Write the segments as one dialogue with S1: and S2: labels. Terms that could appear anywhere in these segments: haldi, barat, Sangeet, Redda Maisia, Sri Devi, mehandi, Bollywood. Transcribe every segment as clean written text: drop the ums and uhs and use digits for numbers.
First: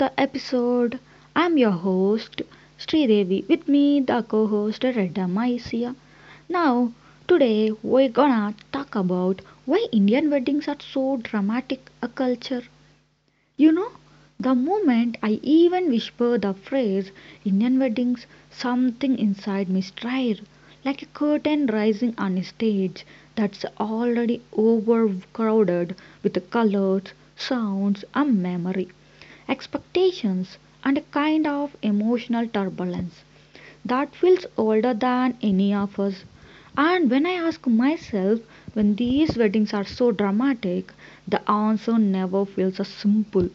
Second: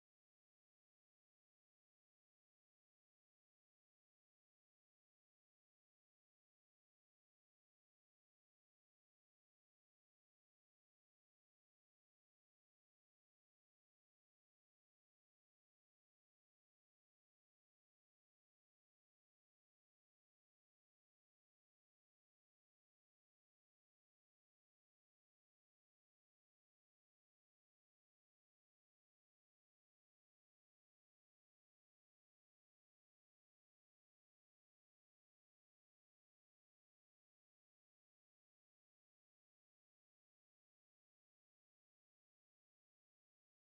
S1: the episode. I'm your host Sri Devi. With me, the co-host Redda Maisia. Now, today we're gonna talk about why Indian weddings are so dramatic a culture. You know, the moment I even whisper the phrase Indian weddings, something inside me stir, like a curtain rising on a stage that's already overcrowded with colors, sounds, and memory, expectations, and a kind of emotional turbulence that feels older than any of us. And when I ask myself, when these weddings are so dramatic, the answer never feels so simple.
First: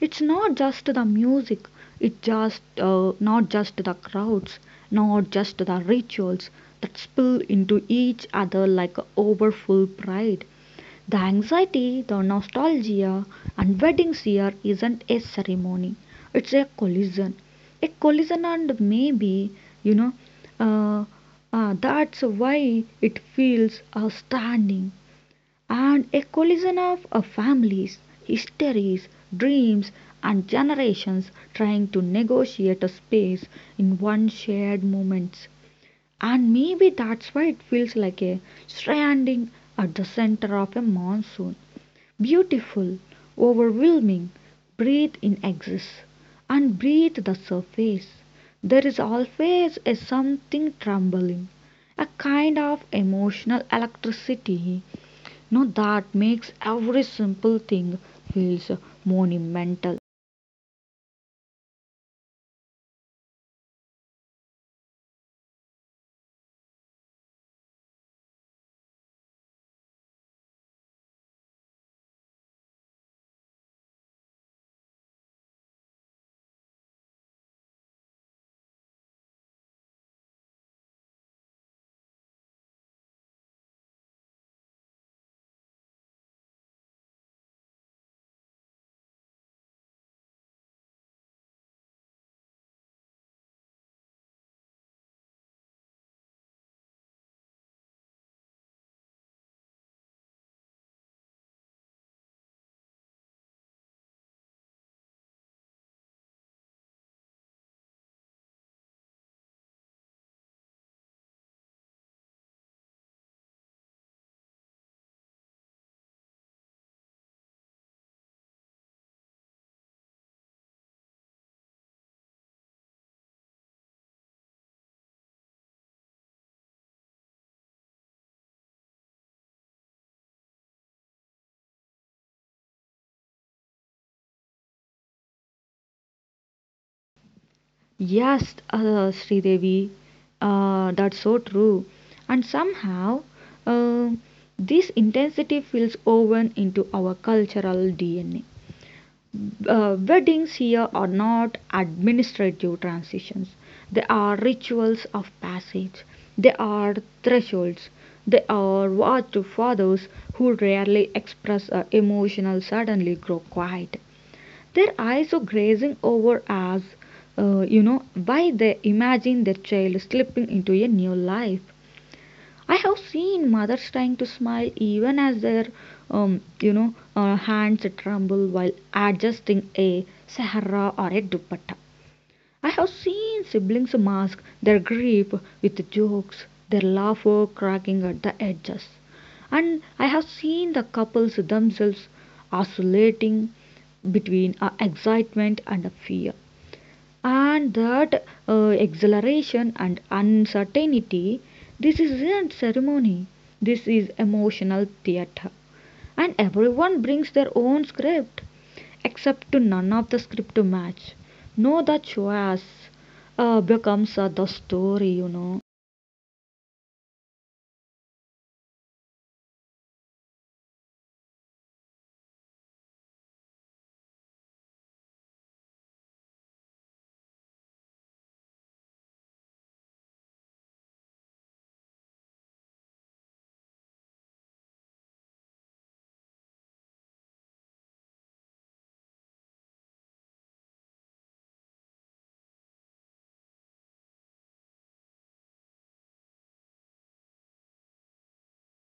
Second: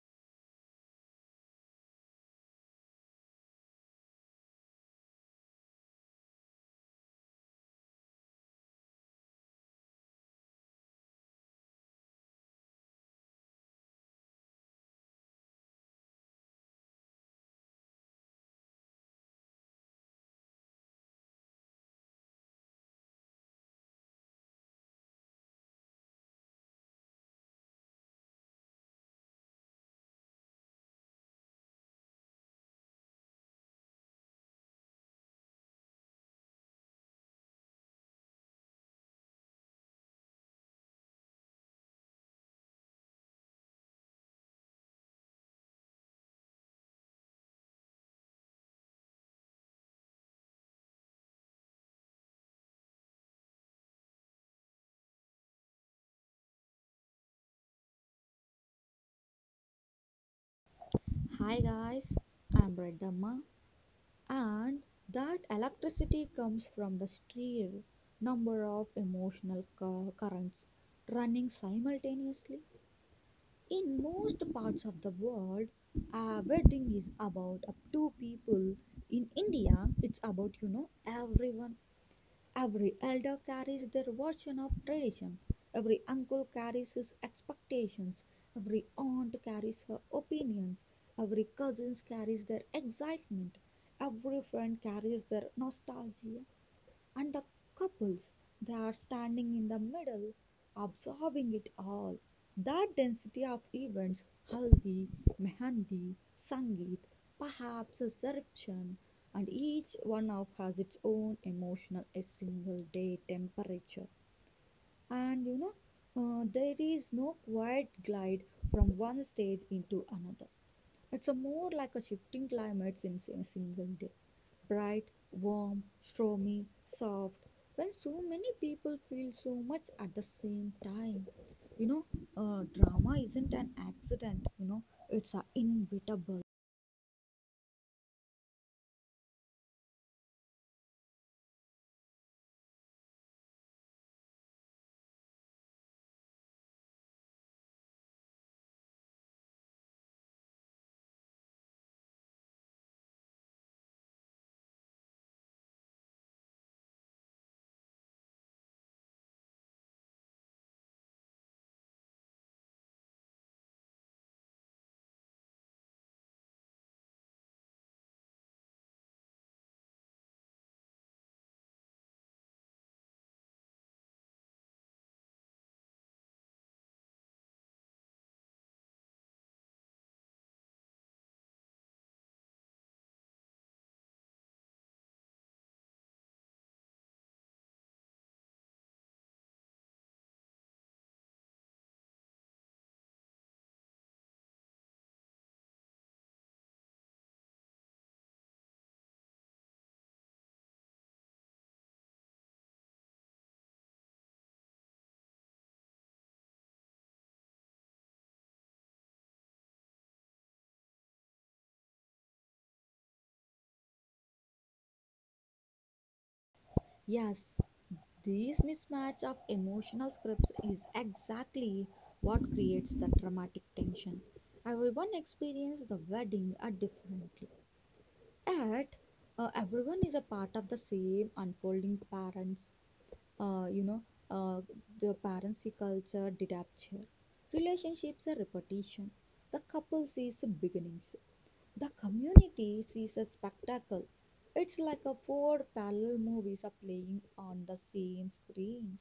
S1: It's not just the music, it's just not just the crowds, not just the rituals that spill into each other like a overfull pride. The anxiety, the nostalgia, and wedding year isn't a ceremony, it's a collision. A collision, and maybe, you know, uh, that's why it feels outstanding. And a collision of families, histories, dreams, and generations trying to negotiate a space in one shared moment. And maybe that's why it feels like a stranding at the center of a monsoon. Beautiful, overwhelming, breathe in excess, and breathe the surface. There is always a something trembling, a kind of emotional electricity no, that makes every simple thing feels monumental.
S2: Hi guys, I'm Red and that electricity comes from the sheer number of emotional currents running simultaneously. In most parts of the world, a wedding is about up to people. In India, it's about everyone. Every elder carries their version of tradition, every uncle carries his expectations, every aunt carries her opinions, every cousin carries their excitement, every friend carries their nostalgia, and the couples, they are standing in the middle, absorbing it all. That density of events, haldi, mehandi, sangeet, perhaps a reception, and each one of has its own emotional, a single day temperature. And you know, there is no quiet glide from one stage into another. It's a more like a shifting climate in a single day. Bright, warm, stormy, soft, when so many people feel so much at the same time. You know, Drama isn't an accident, it's a inevitable.
S1: Yes, Sridevi, that's so true. And somehow, uh, this intensity feels woven into our cultural DNA. Weddings here are not administrative transitions. They are rituals of passage. They are thresholds. They are what fathers who rarely express emotional suddenly grow quiet. Their eyes are grazing over us, you know, why they imagine their child slipping into a new life. I have seen mothers trying to smile even as their, you know, hands tremble while adjusting a sahara or a dupatta. I have seen siblings mask their grief with jokes, their laughter cracking at the edges. And I have seen the couples themselves oscillating between a excitement and fear and that exhilaration and uncertainty, this isn't ceremony, this is emotional theater, and everyone brings their own script except to none of the script to match no the choice becomes the story, you know.
S2: Yes, this mismatch of emotional scripts is exactly what creates the dramatic tension. Everyone experiences the wedding are differently. At everyone is a part of the same unfolding parents uh, you know uh, the parency culture departure relationships are repetition, the couple sees beginnings, the community sees a spectacle. It's like a four parallel movies are playing on the same screen.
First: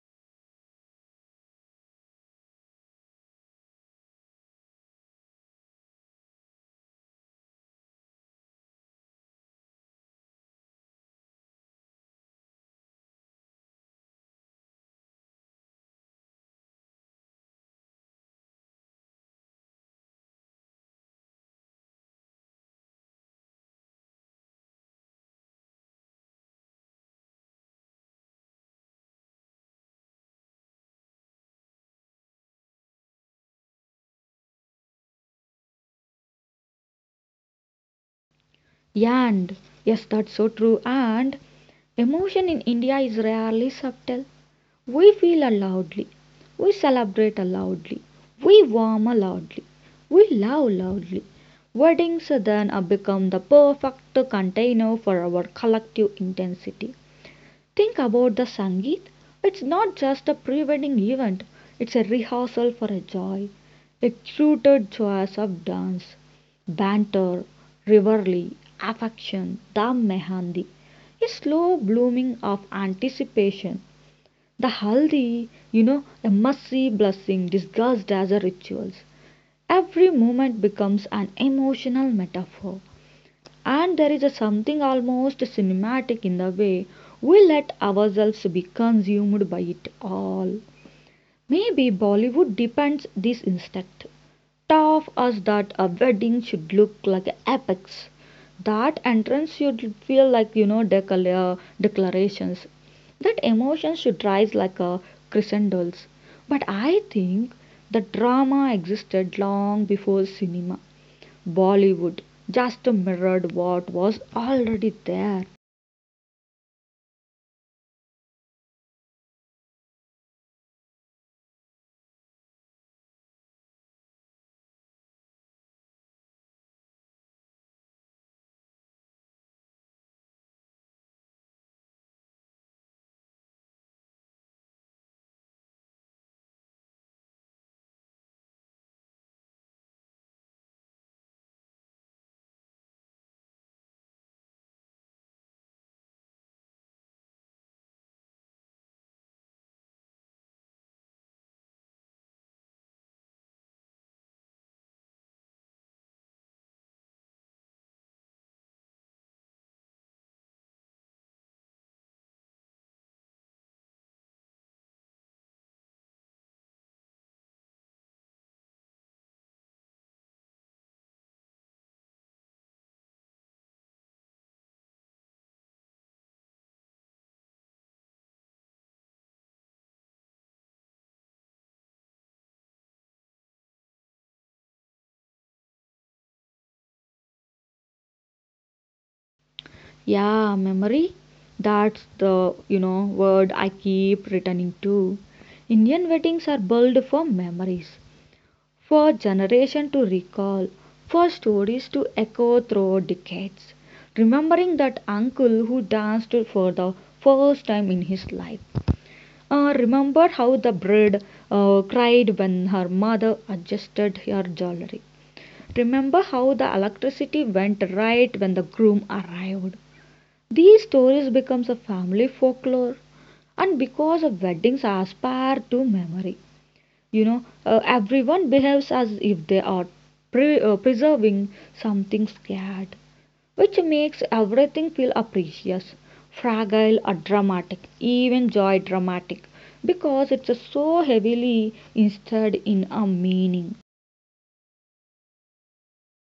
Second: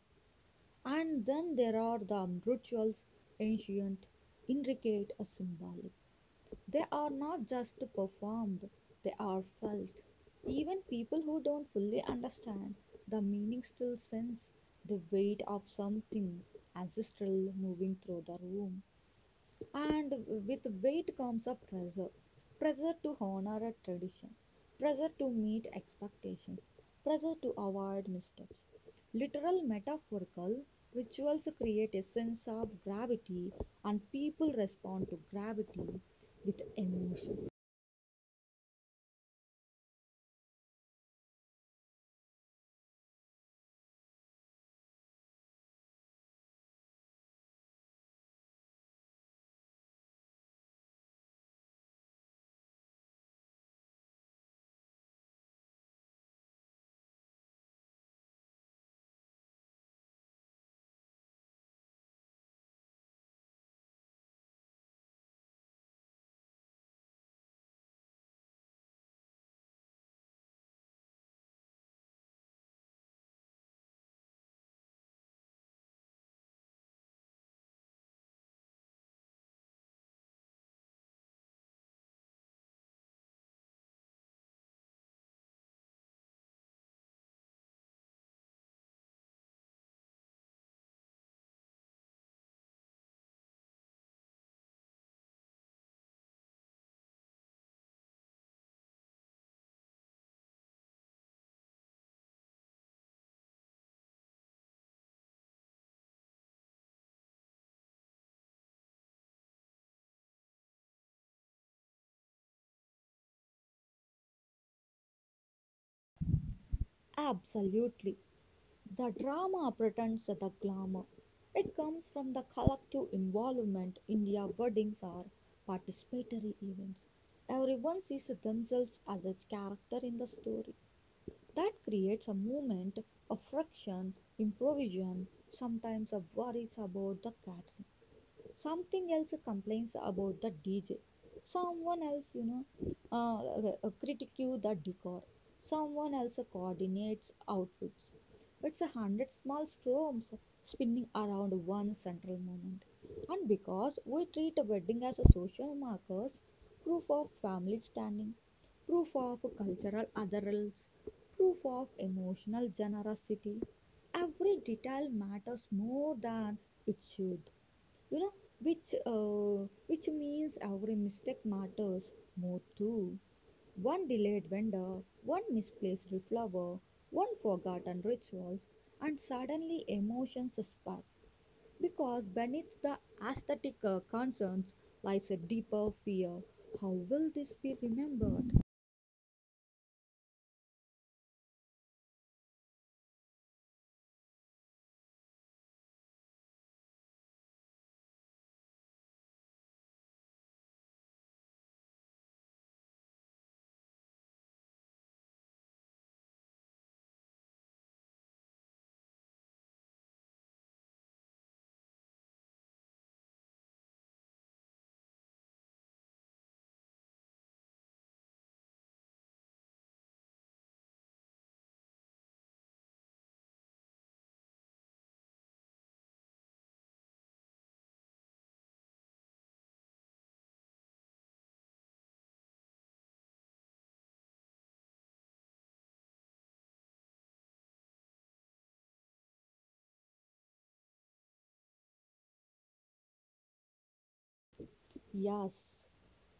S2: And then there are the rituals, ancient, intricate, symbolic. They are not just performed, they are felt. Even people who don't fully understand the meaning still sense the weight of something ancestral moving through the room. And with weight comes a pressure, pressure to honor a tradition, pressure to meet expectations, pressure to avoid missteps. Literal metaphorical rituals create a sense of gravity, and people respond to gravity with emotion.
S1: Yeah, and yes, that's so true. And emotion in India is rarely subtle. We feel loudly, we celebrate loudly, we warm loudly, we love loudly. Weddings then become the perfect container for our collective intensity. Think about the Sangeet. It's not just a pre wedding event, it's a rehearsal for a joy, a curated choice of dance, banter, revelry, affection, the mehandi, a slow blooming of anticipation, the haldi, you know, a messy blessing disguised as a rituals. Every moment becomes an emotional metaphor. And there is a something almost cinematic in the way we let ourselves be consumed by it all. Maybe Bollywood depends this instinct taught us that a wedding should look like an apex. That entrance should feel like, you know, declarations. That emotions should rise like a crescendos. But I think the drama existed long before cinema. Bollywood just mirrored what was already there.
S2: Absolutely. The drama pretends the glamour. It comes from the collective involvement. India weddings are participatory events. Everyone sees themselves as a character in the story. That creates a moment of friction, improvisation, sometimes of worries about the cat, something else complains about the DJ, someone else, uh, uh, the decor, someone else coordinates outfits. It's a hundred small storms spinning around one central moment. And because we treat a wedding as a social markers, proof of family standing, proof of cultural adherence, proof of emotional generosity, every detail matters more than it should, you know which uh, which means every mistake matters more too. One delayed vendor, one misplaced flower, one forgotten rituals, and suddenly emotions spark, because beneath the aesthetic concerns lies a deeper fear: how will this be remembered?
S1: Yeah, memory. That's the, you know, word I keep returning to. Indian weddings are built for memories, for generation to recall, for stories to echo through decades. Remembering that uncle who danced for the first time in his life. Remember how the bride cried when her mother adjusted her jewelry. Remember how the electricity went right when the groom arrived. These stories become a family folklore and because of weddings are spared to memory. You know, everyone behaves as if they are preserving something scared, which makes everything feel precious, fragile or dramatic, even joy dramatic, because it's so heavily instead in a meaning.
S2: Yes,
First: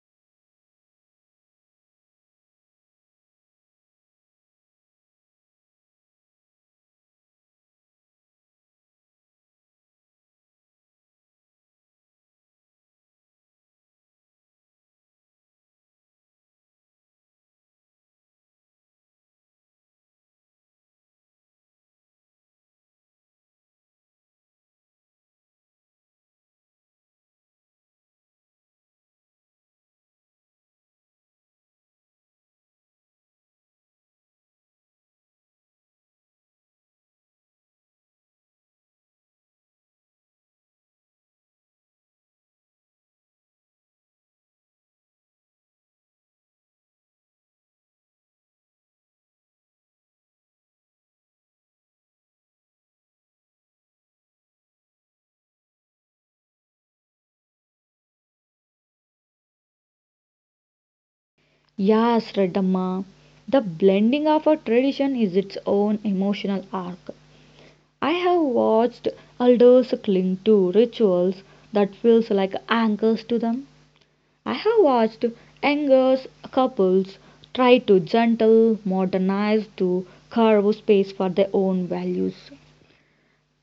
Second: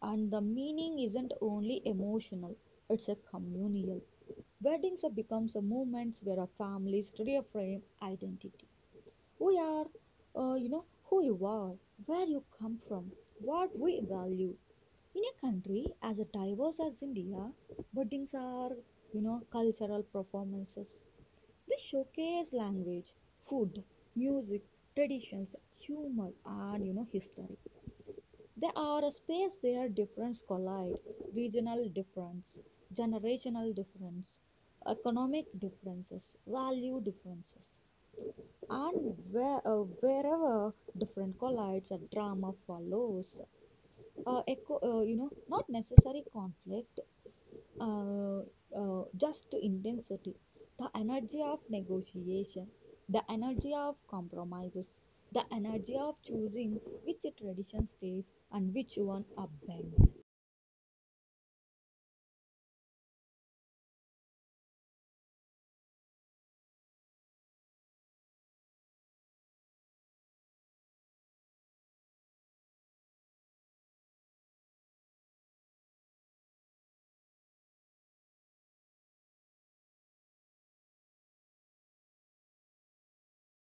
S2: and the meaning isn't only emotional, it's a communal. Weddings are becomes a moments where our families reframe identity. We are, who you are, where you come from, what we value. In a country as diverse as India, weddings are, cultural performances. They showcase language, food, music, traditions, humor, and history. They are a space where difference collide: regional difference, generational difference, economic differences, value differences, and where, wherever different collides, a drama follows. Echo, not necessary conflict, uh, just to intensity, the energy of negotiation, the energy of compromises, the energy of choosing which tradition stays and which one upends.
S1: Yes, Radhamma, the blending of a tradition is its own emotional arc. I have watched elders cling to rituals that feels like anchors to them. I have watched younger couples try to gentle modernize to carve space for their own values.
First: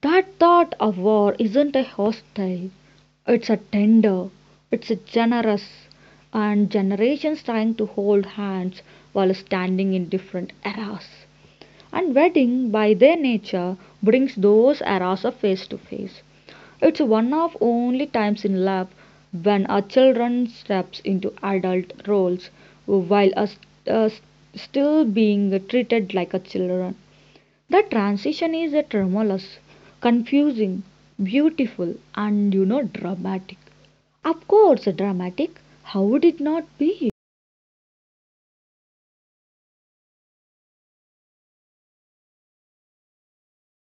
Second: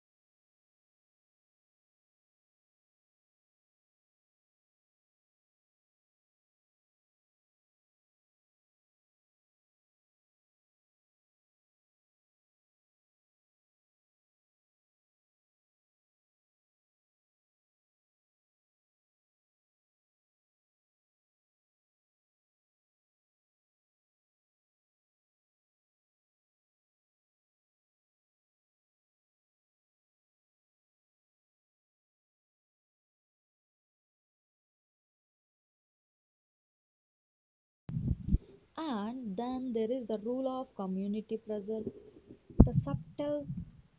S1: That thought of war isn't a hostile, it's a tender, it's a generous, and generations trying to hold hands while standing in different eras. And wedding, by their nature, brings those eras of face to face. It's one of only times in life when a children steps into adult roles while us still being treated like a children. The transition is a tremulous, confusing, beautiful, and you know, dramatic. Of course, dramatic. How would it not be?
S2: And then there is the rule of community pressure, the subtle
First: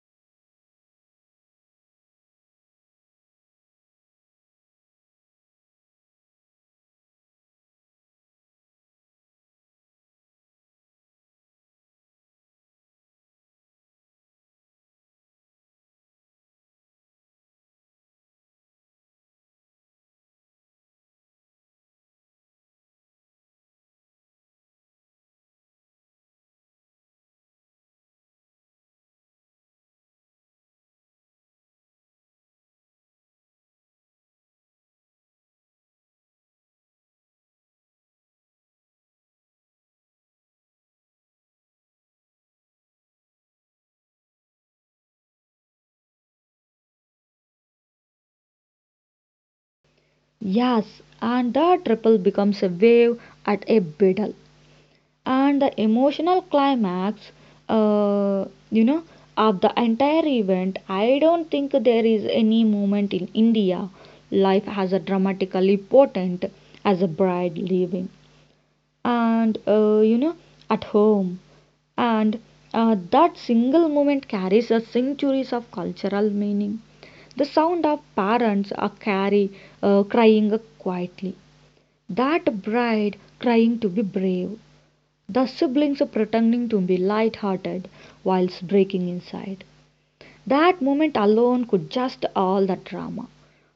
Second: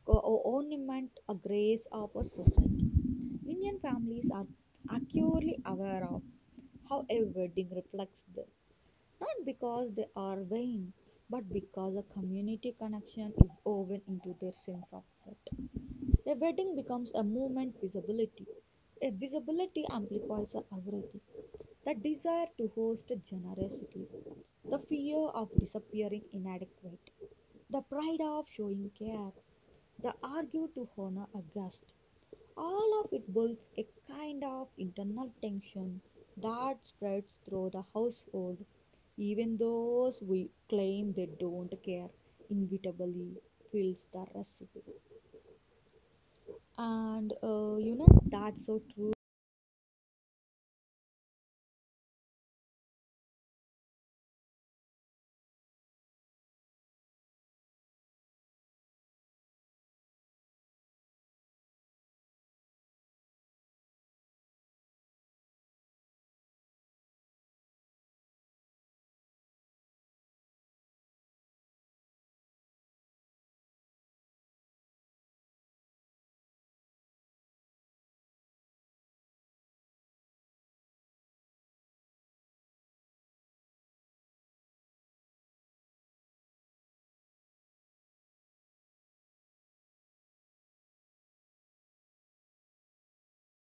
S2: ornament or grace of a society. Indian families are acutely aware of how a wedding reflects them, not because they are vain, but because a community connection is woven into their sense of self. A wedding becomes a movement visibility. A visibility amplifies a authority, the desire to host generously, the fear of disappearing inadequate, the pride of showing care, the argue to honor a guest, all of it builds a kind of internal tension that spreads through the household, even those we claim they don't care inevitably fills the recipe. And that's so true.
S1: Yes, and the triple becomes a wave at a biddle. And the emotional climax, uh, you know, of the entire event, I don't think there is any moment in India life has a dramatically potent as a bride leaving. And you know, at home, and that single moment carries a centuries of cultural meaning, the sound of parents are carry crying quietly, that bride crying to be brave, the siblings pretending to be light-hearted whilst breaking inside, that moment alone could just all the drama.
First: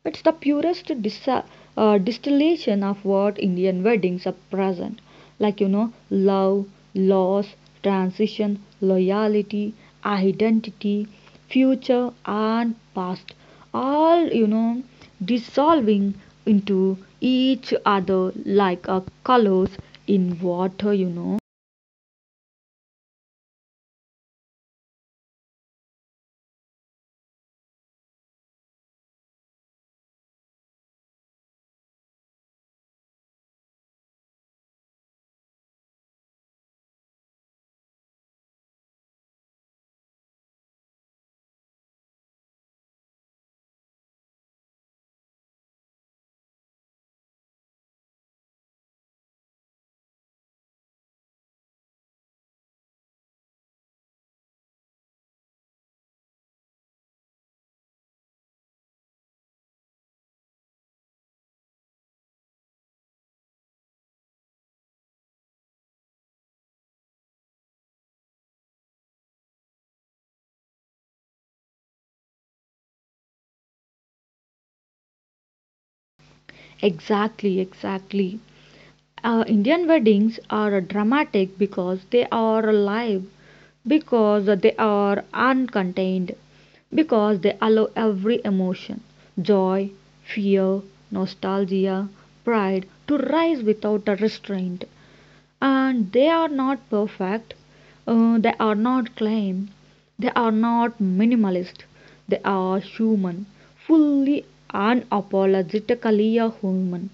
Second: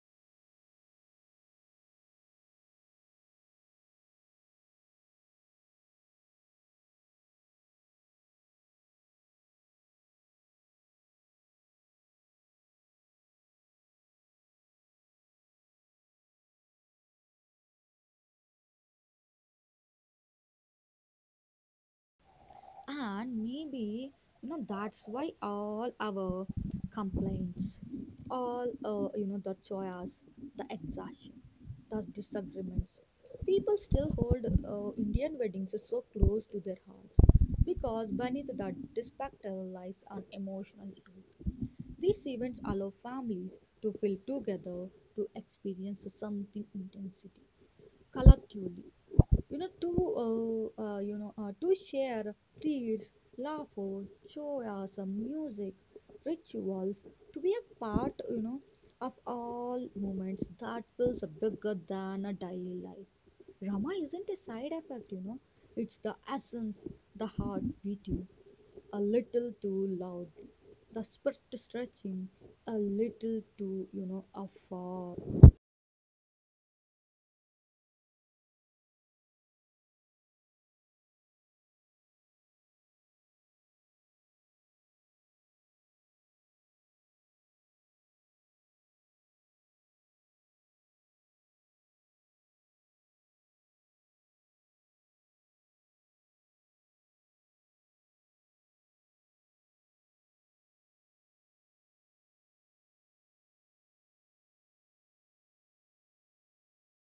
S1: It's the purest distillation of what Indian weddings are present, like, you know, love, loss, transition, loyalty, identity, future and past, all, you know, dissolving into each other like a colors in water, you know.
S2: And maybe, that's why all our complaints, all, the choice, the exhaustion, the disagreements, people still hold Indian weddings so close to their hearts because beneath that spectacle lies an emotional truth. These events allow families to feel together, to experience something intensity collectively, you know to to share feels, laughter, joyous music, rituals, to be a part, of all moments that feels bigger than a daily life. Rama isn't a side effect, It's the essence, the heart beating a little too loudly, the spirit stretching a little too, afar.
S1: Exactly, exactly. Indian weddings are dramatic because they are live, because they are uncontained, because they allow every emotion joy, fear, nostalgia, pride to rise without a restraint. And they are not perfect, they are not clean, they are not minimalist, they are human, fully unapologetically a human.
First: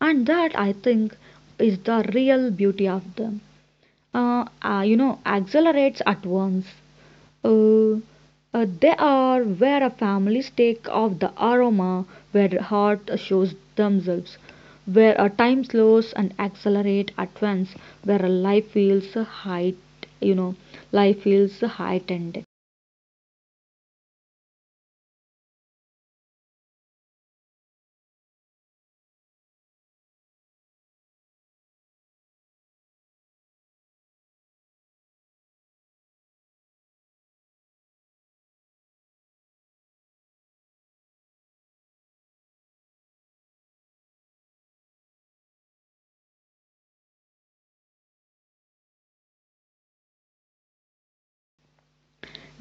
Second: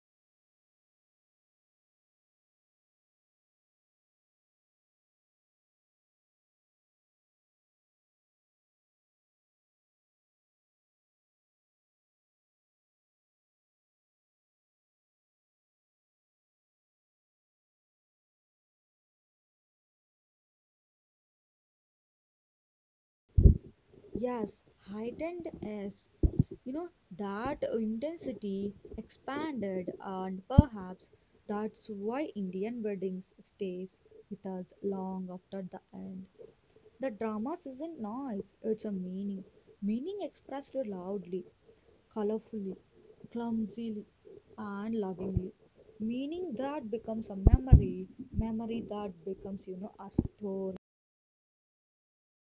S1: And that I think is the real beauty of them. You know, accelerates at once. Uh, they are where families take off the aroma, where the heart shows themselves, where a time slows and accelerates at once, where a life feels height, you know, life feels heightened.
S2: Yes, heightened is, you know, that intensity expanded, and perhaps that's why Indian weddings stays with us long after the end. The drama isn't noise; it's a meaning, meaning expressed loudly, colorfully, clumsily, and lovingly. Meaning that becomes a memory, memory that becomes, a story.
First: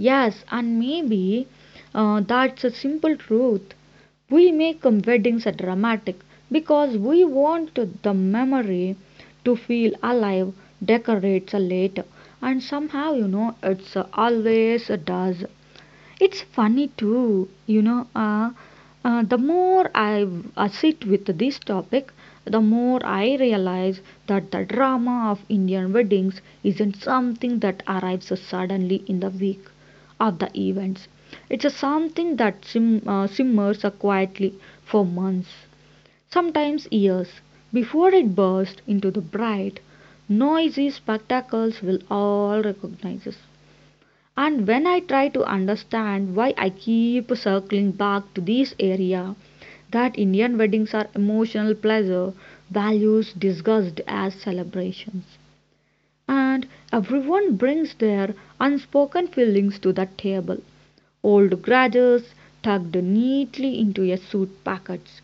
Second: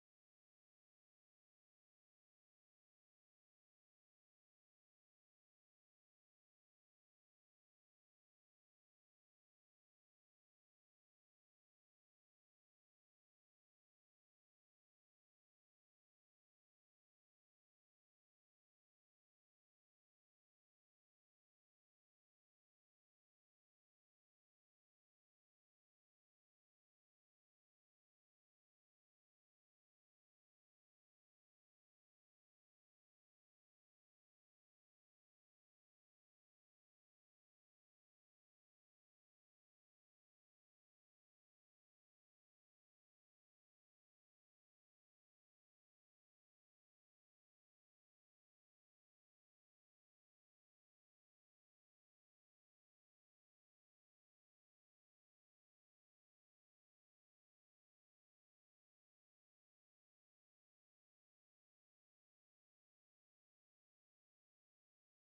S1: Yes, and maybe that's a simple truth. We make weddings a dramatic because we want the memory to feel alive, decorates a later, and somehow, you know, it's always does. It's funny too, you know, the more I sit with this topic, the more I realize that the drama of Indian weddings isn't something that arrives suddenly in the week of the events. It's a something that simmers quietly for months, sometimes years, before it bursts into the bright, noisy spectacles will all recognize. And when I try to understand why I keep circling back to this area, that Indian weddings are emotional pleasure, values discussed as celebrations. And everyone brings their unspoken feelings to the table. Old grudges tucked neatly into a suit pockets,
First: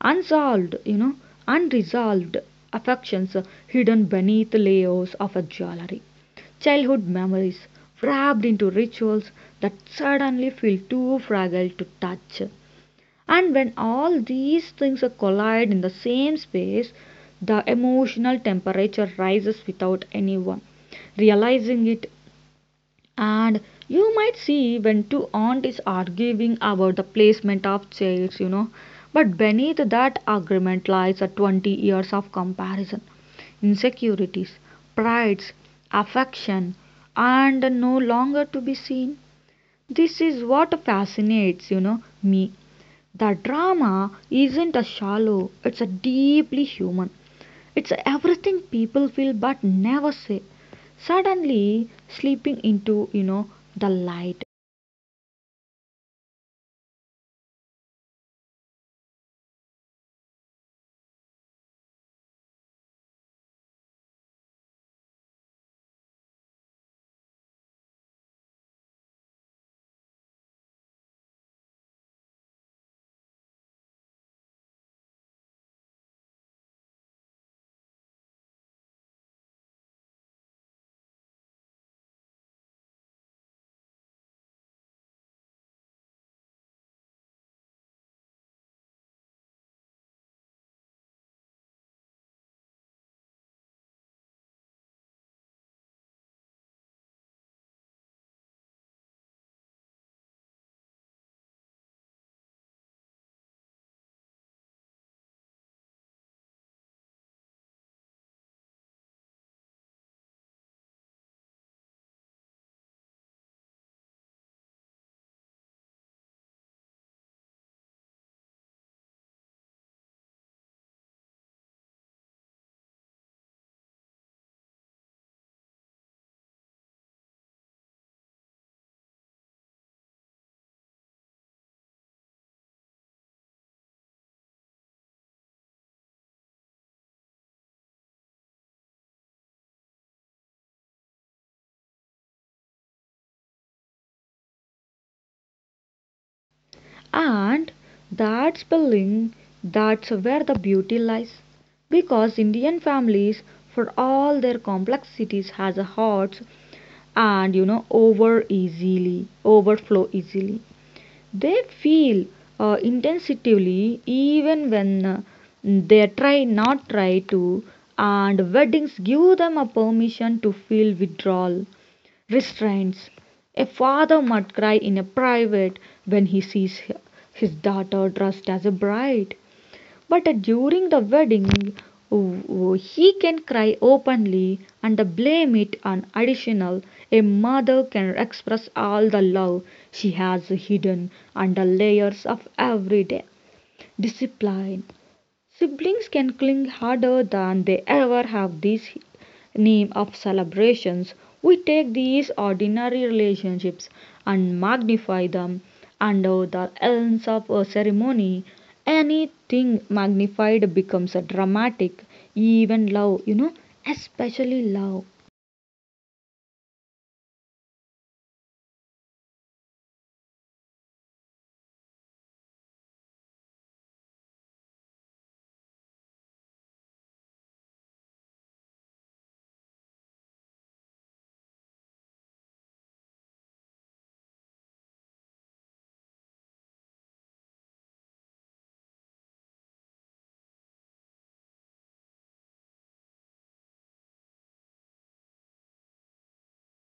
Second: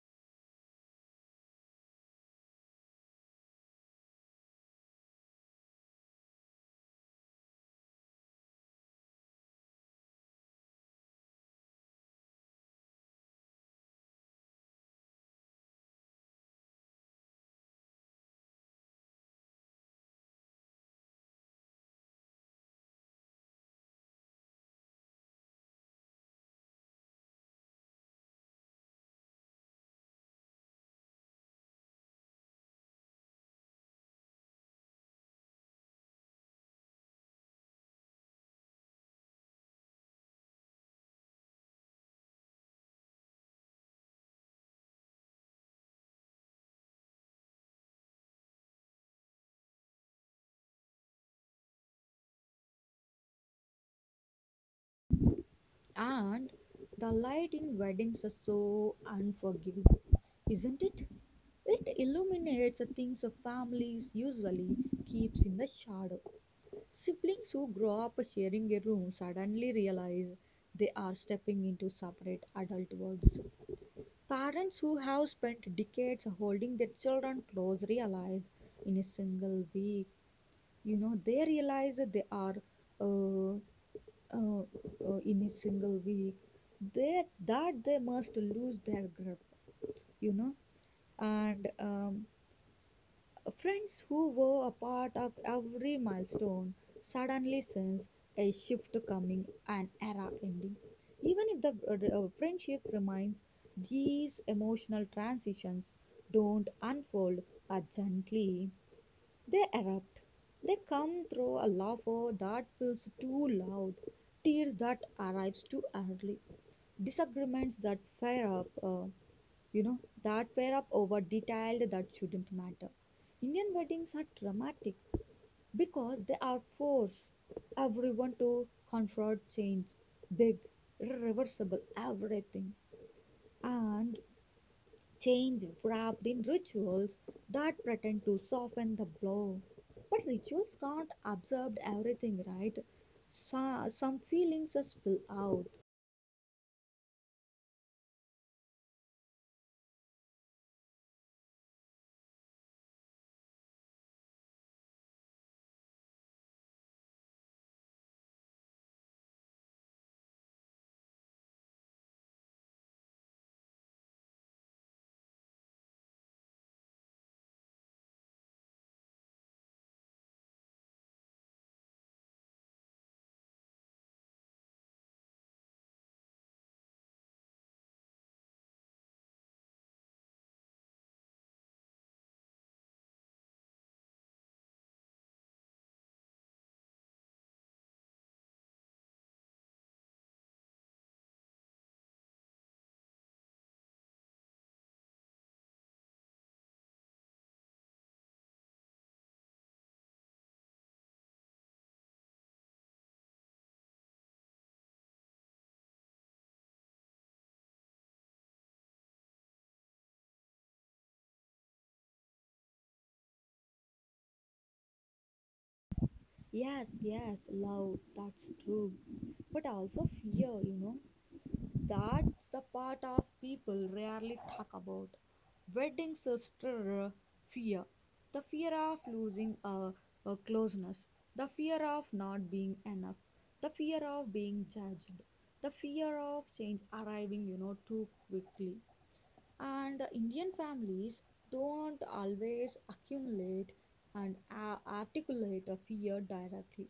S1: unsolved you know unresolved affections hidden beneath layers of a jewelry, childhood memories wrapped into rituals that suddenly feel too fragile to touch, and when all these things collide in the same space the emotional temperature rises without anyone realizing it, and you might see when two aunties arguing about the placement of chairs, you know. But beneath that argument lies a 20 years of comparison, insecurities, prides, affection, and no longer to be seen. This is what fascinates, you know, me. The drama isn't a shallow, it's a deeply human. It's everything people feel but never say. Suddenly slipping into, you know, the light.
S2: And the light in weddings are so unforgiving, isn't it? It illuminates the things of families usually keeps in the shadow. Siblings who grow up sharing a room suddenly realize they are stepping into separate adult worlds. Parents who have spent decades holding their children close realize in a single week, you know, they realize that they are uh, uh, in a single week that they must lose their grip, you know and friends who were a part of every milestone suddenly sense a shift coming, an era ending, even if the friendship remains. These emotional transitions don't unfold as gently, they erupt. They come through a laughter that feels too loud, tears that arrives too early, disagreements that fire up, that fire up over detail that shouldn't matter. Indian weddings are dramatic because they are force everyone to confront change, big, irreversible, everything. And change wrapped in rituals that pretend to soften the blow. But rituals can't absorb everything, right? So, some feelings are spill out.
S1: And that's building, that's where the beauty lies. Because Indian families, for all their complexities, has a hearts and you know over easily overflow easily. They feel intensively even when they try not try to, and weddings give them a permission to feel withdrawal restraints. A father might cry in a private when he sees his daughter dressed as a bride, but during the wedding, he can cry openly and blame it on additional. A mother can express all the love she has hidden under layers of everyday discipline. Siblings can cling harder than they ever have this name of celebrations. We take these ordinary relationships and magnify them under the lens of a ceremony. Anything magnified becomes a dramatic, even love, you know, especially love.
S2: Yes, yes, love, that's true. But also fear, That's the part of people rarely talk about. Wedding sister fear. The fear of losing a, closeness. The fear of not being enough. The fear of being judged. The fear of change arriving, too quickly. And the Indian families don't always accumulate and articulate a fear directly.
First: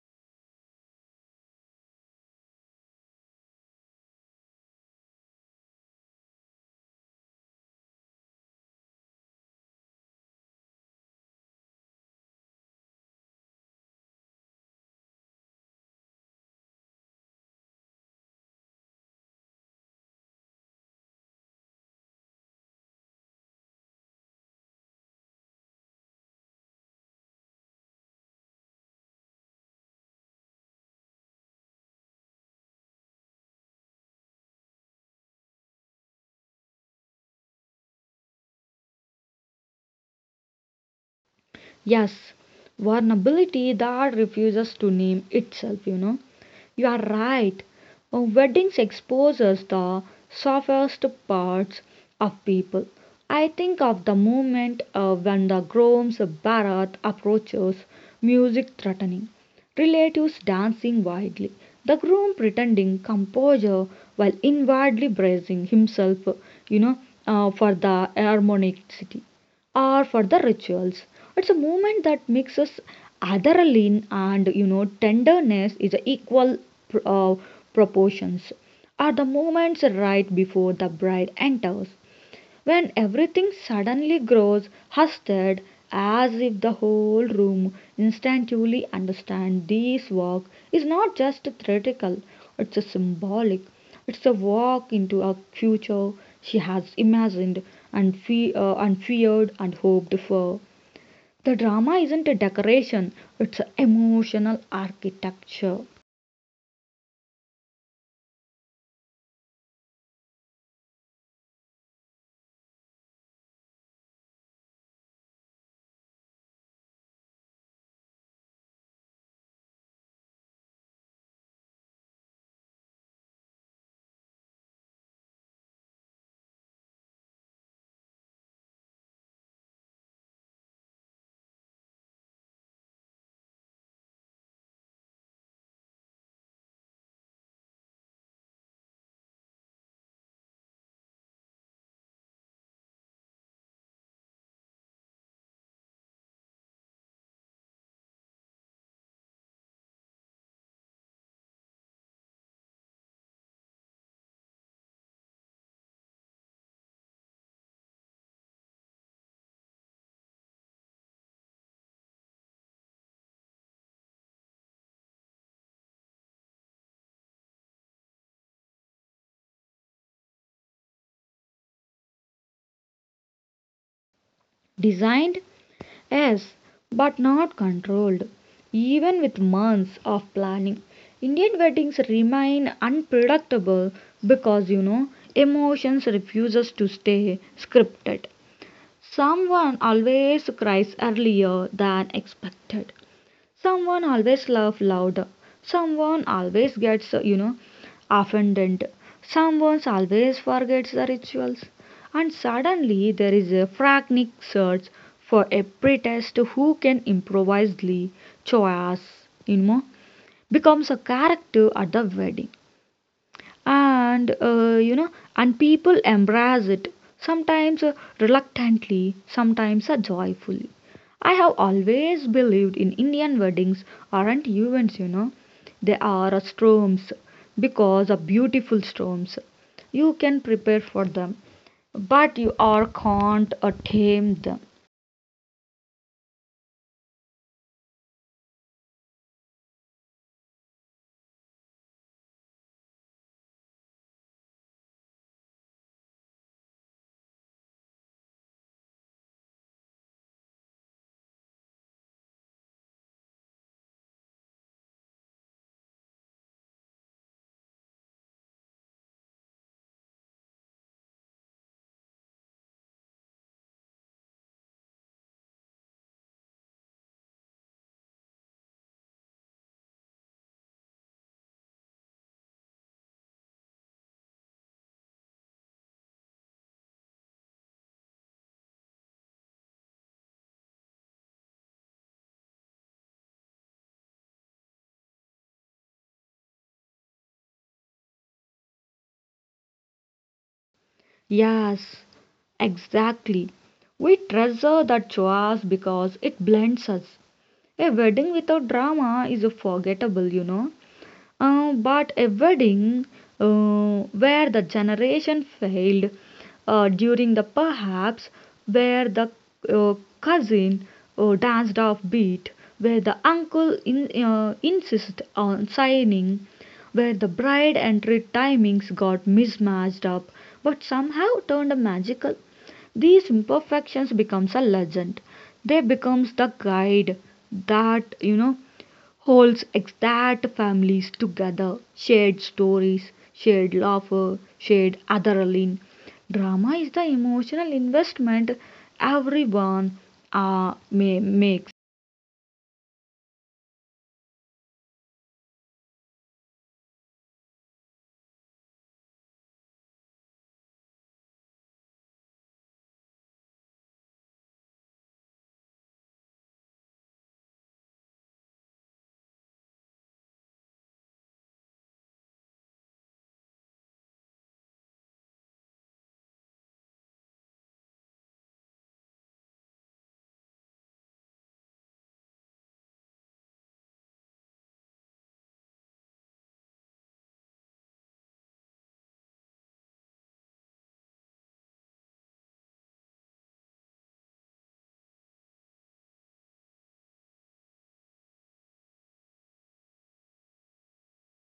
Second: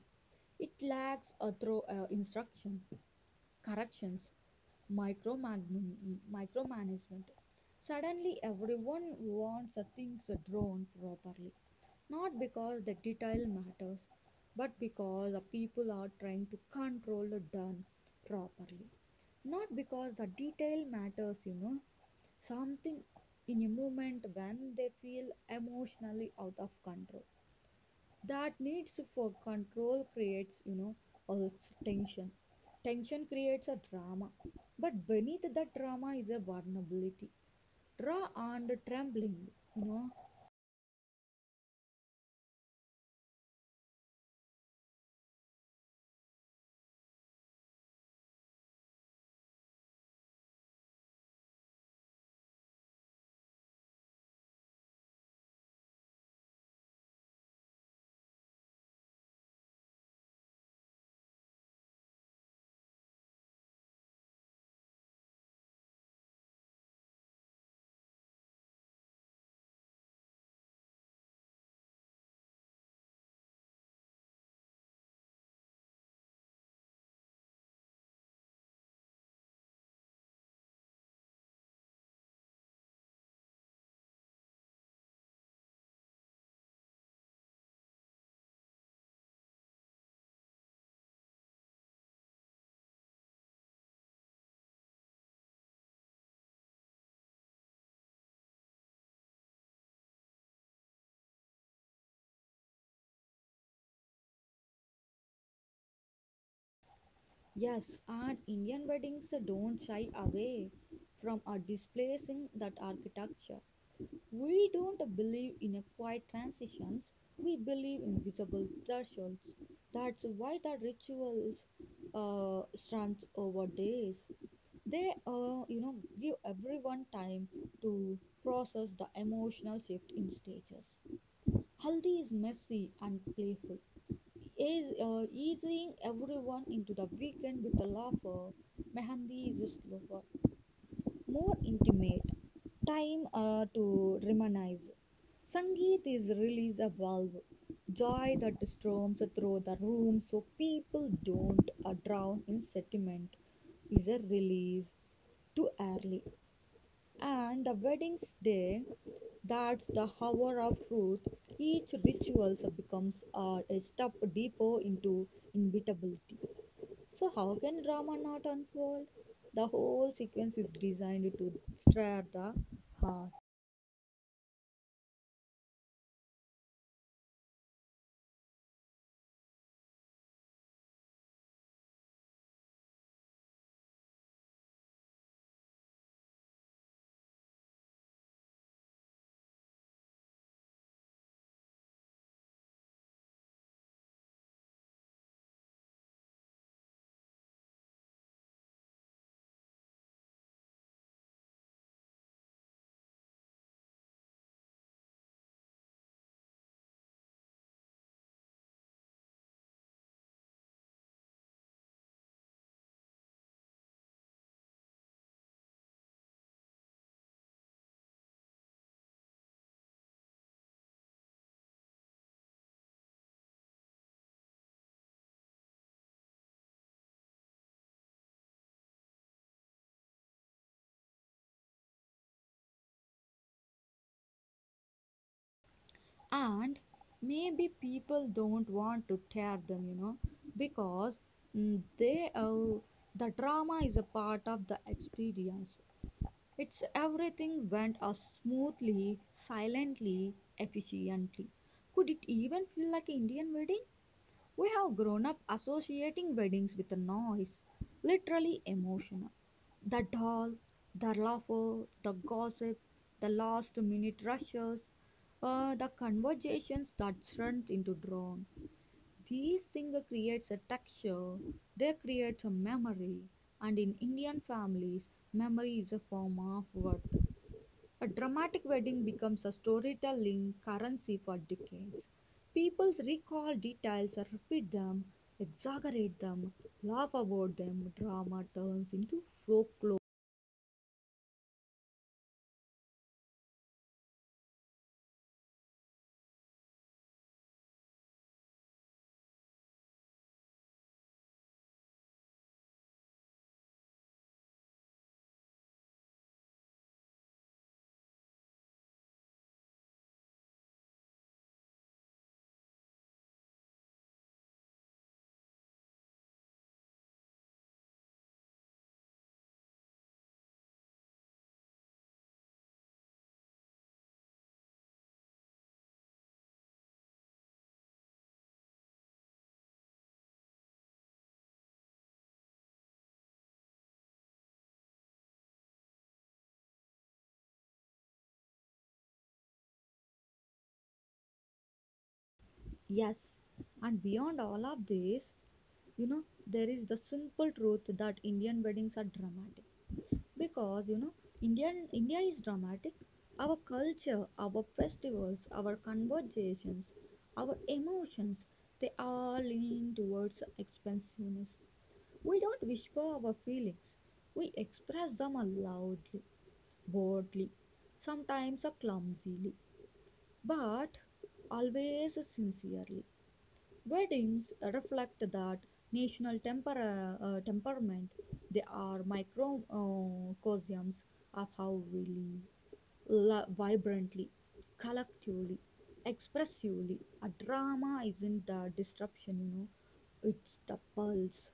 S2: It lacks a through instruction, corrections, micromanagement. Suddenly, everyone wants things drawn properly, not because the detail matters, but because the people are trying to control the done properly. Not because the detail matters, something in a moment when they feel emotionally out of control, that needs for control creates, also tension, tension creates a drama, but beneath that drama is a vulnerability, raw and trembling, you know
S1: Yes, vulnerability that refuses to name itself, you know. You are right. Weddings exposes the softest parts of people. I think of the moment when the groom's barat approaches, music threatening, relatives dancing wildly, the groom pretending composure while inwardly bracing himself, you know, for the harmonic city or for the rituals. It's a movement that mixes adrenaline and you know tenderness is a equal pr- uh, proportions. Are the moments right before the bride enters, when everything suddenly grows hushed as if the whole room instinctively understands this walk is not just theoretical, it's a symbolic. It's a walk into a future she has imagined and, and feared and hoped for. The drama isn't a decoration, it's an emotional architecture.
S2: yes, and Indian weddings don't shy away from a displacing that architecture. We don't believe in a quiet transitions, we believe in visible thresholds. That's why the rituals stretch over days. They, give everyone time to process the emotional shift in stages. Haldi is messy and playful, is easing everyone into the weekend with a laugher. Mehandi is slower, more intimate time to reminisce. Sangeet is release a valve, joy that storms through the room so people don't drown in sentiment is a release too early. And the wedding's day, that's the hour of truth. Each ritual becomes a step deeper into inevitability. So how can drama not unfold? The whole sequence is designed to stir the heart.
S1: Designed? Yes, but not controlled. Even with months of planning, Indian weddings remain unpredictable because you know emotions refuses to stay scripted. Someone always cries earlier than expected. Someone always laughs loud. Someone always gets, you know, offended. Someone always forgets the rituals. And suddenly there is a frantic search for a priest who can improvise glee, choice, becomes a character at the wedding and and people embrace it sometimes reluctantly, sometimes joyfully. I have always believed in Indian weddings aren't events, they are storms. Because of beautiful storms, you can prepare for them, but you are can't tame them.
S2: And maybe people don't want to tear them, because mm, they uh, the drama is a part of the experience. It's everything went as smoothly, silently, efficiently. Could it even feel like an Indian wedding? We have grown up associating weddings with a noise, literally emotional. The doll, the laughter, the gossip, the last minute rushes, the conversations that turn into drone. These things creates a texture, they create a memory, and in Indian families, memory is a form of worth. A dramatic wedding becomes a storytelling currency for decades. People recall details, repeat them, exaggerate them, laugh about them. Drama turns into folklore.
S1: Yes, exactly, we treasure the joys because it blends us. A wedding without drama is a forgettable, But a wedding where the generation failed during the perhaps, where the uh, cousin danced off beat, where the uncle in, insisted on signing, where the bride entry timings got mismatched up, but somehow turned magical. These imperfections becomes a legend. They becomes the guide that holds exact families together. Shared stories, shared laughter, shared adrenaline. Drama is the emotional investment everyone may make.
S2: Yes, and beyond all of this, there is the simple truth that Indian weddings are dramatic, because Indian india is dramatic. Our culture, our festivals, our conversations, our emotions, they all lean towards expansiveness. We don't whisper our feelings, we express them loudly, boldly, sometimes clumsily, but always sincerely. Weddings reflect that national temperament. They are microcosms of how we live, vibrantly, collectively, expressively. A drama isn't the disruption, it's the pulse.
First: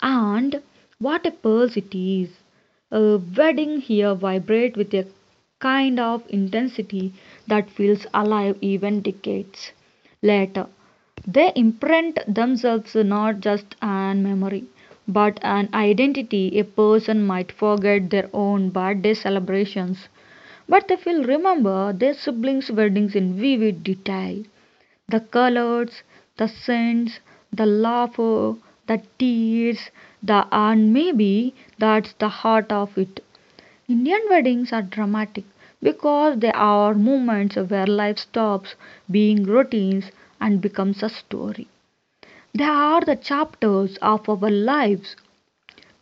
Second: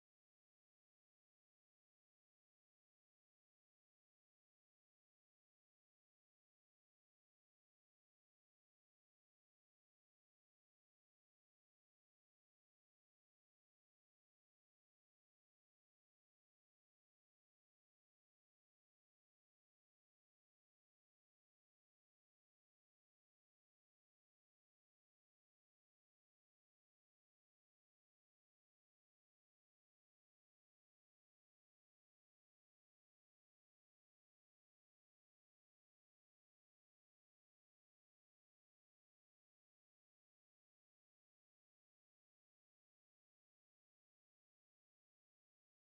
S1: And what a pulse it is! A wedding here vibrate with a kind of intensity that feels alive even decades later. They imprint themselves not just an memory, but an identity. A person might forget their own birthday celebrations, but they will remember their siblings' weddings in vivid detail. The colors, the scents, the laughter, the tears, the and maybe that's the heart of it. Indian weddings are dramatic because they are moments where life stops being routines and becomes a story. They are the chapters of our lives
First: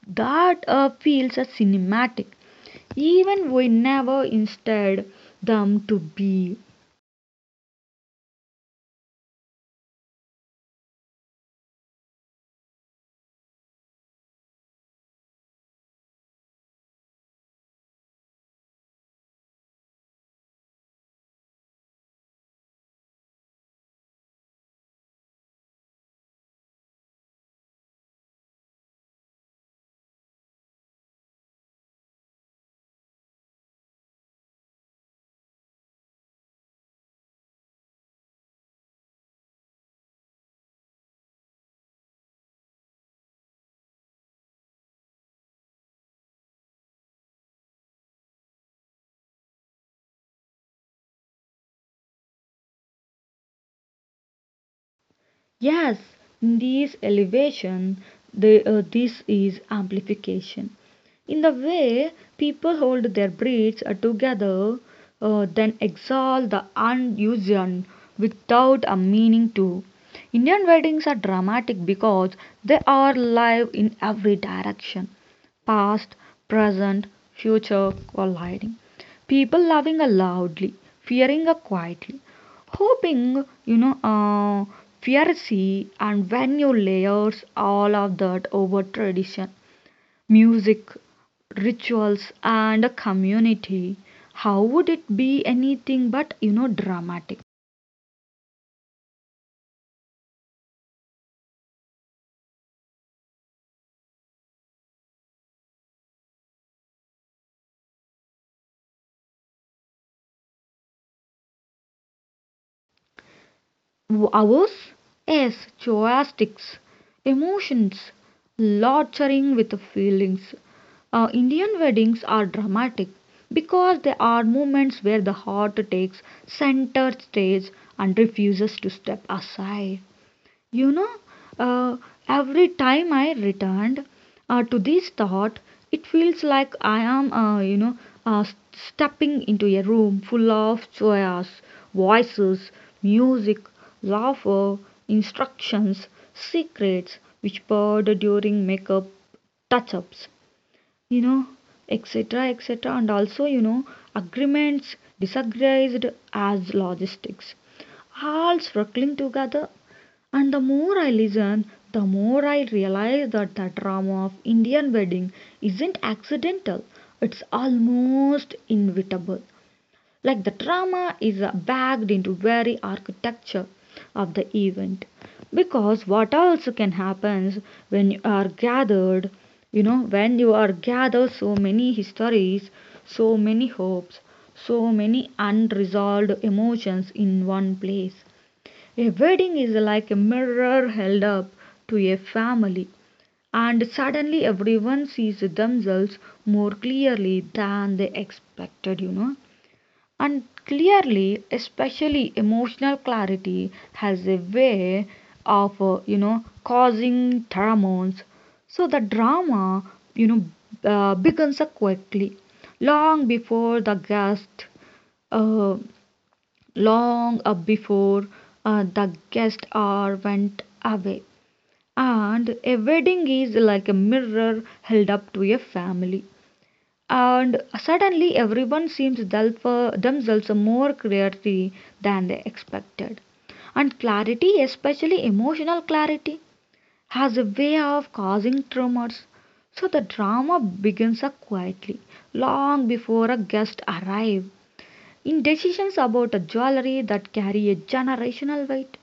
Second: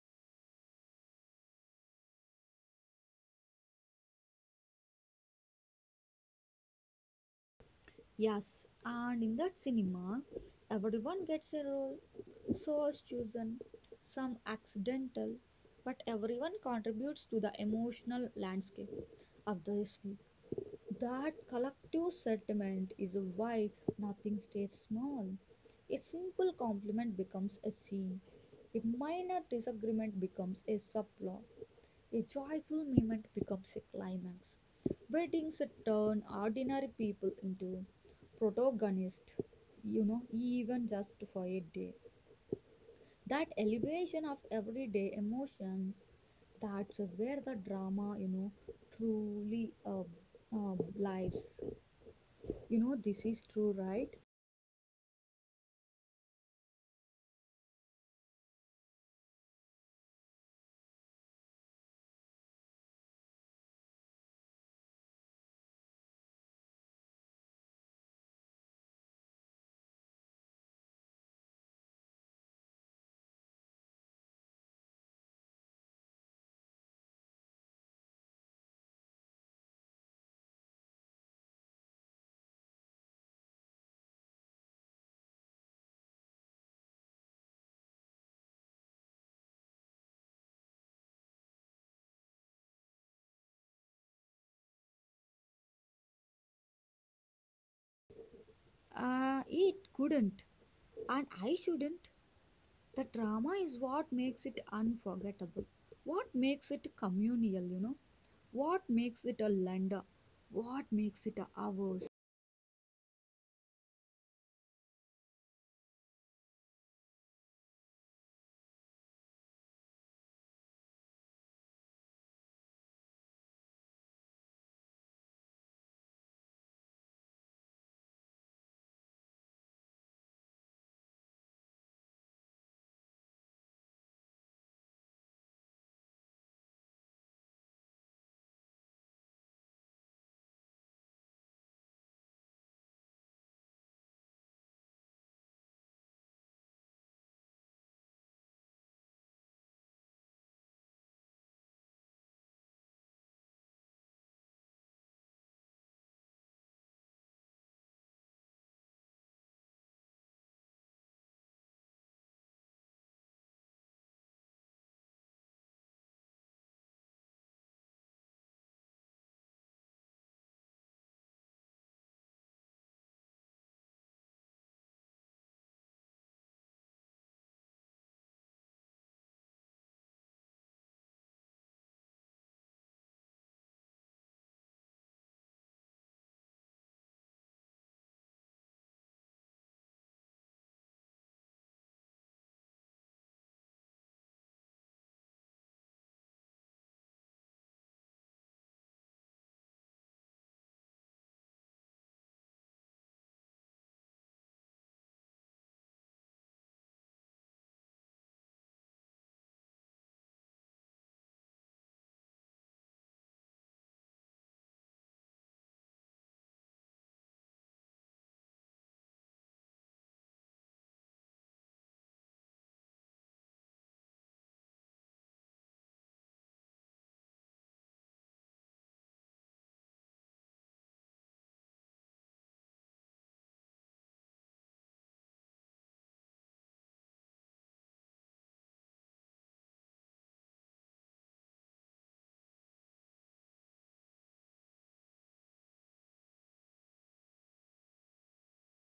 S1: that feels a cinematic even we never instead them to be.
S2: Yes, and in that cinema, everyone gets a role. So is chosen, some accidental, but everyone contributes to the emotional landscape of this film. That collective sentiment is why nothing stays small. A simple compliment becomes a scene, a minor disagreement becomes a subplot, a joyful moment becomes a climax. Weddings turn ordinary people into protagonists, even just for a day. That elevation of everyday emotion, that's where the drama, you know, truly lives. You know, this is true, right?
S1: Yes, this elevation, this is amplification. In the way people hold their breaths together, then exhale the unusual without a meaning to. Indian weddings are dramatic because they are live in every direction: past, present, future colliding. People loving a loudly, fearing a quietly, hoping, fiercely, and when you layers all of that over tradition, music, rituals, and a community. How would it be anything but, dramatic?
S2: It couldn't, and I shouldn't. The drama is what makes it unforgettable, what makes it communal, you know, what makes it a lender, what makes it ours.
S1: Ours? Yes, choastics, emotions, lodging with feelings. Indian weddings are dramatic because they are moments where the heart takes center stage and refuses to step aside. You know, uh, every time I returned to this thought, it feels like I am, stepping into a room full of joyous voices, music, laughter, instructions, secrets whispered during makeup touch ups, you know, etc., etc., and also, agreements disagreed as logistics all struggling together. And the more I listen, the more I realize that the drama of Indian wedding isn't accidental. It's almost inevitable. Like the drama is backed into very architecture of the event. Because what else can happen when you are gathered so many histories, so many hopes, so many unresolved emotions in one place. A wedding is like a mirror held up to a family, and suddenly everyone sees themselves more clearly than they expected, And clearly, especially emotional clarity has a way of, causing pheromones. So the drama, you know, begins quickly, long before the guest. Uh, long up before the guest or went away. And a wedding is like a mirror held up to a family. And suddenly everyone seems themselves more clearly than they expected. And clarity, especially emotional clarity, has a way of causing tremors. So the drama begins quietly, long before a guest arrives, in decisions about a jewelry that carry a generational weight,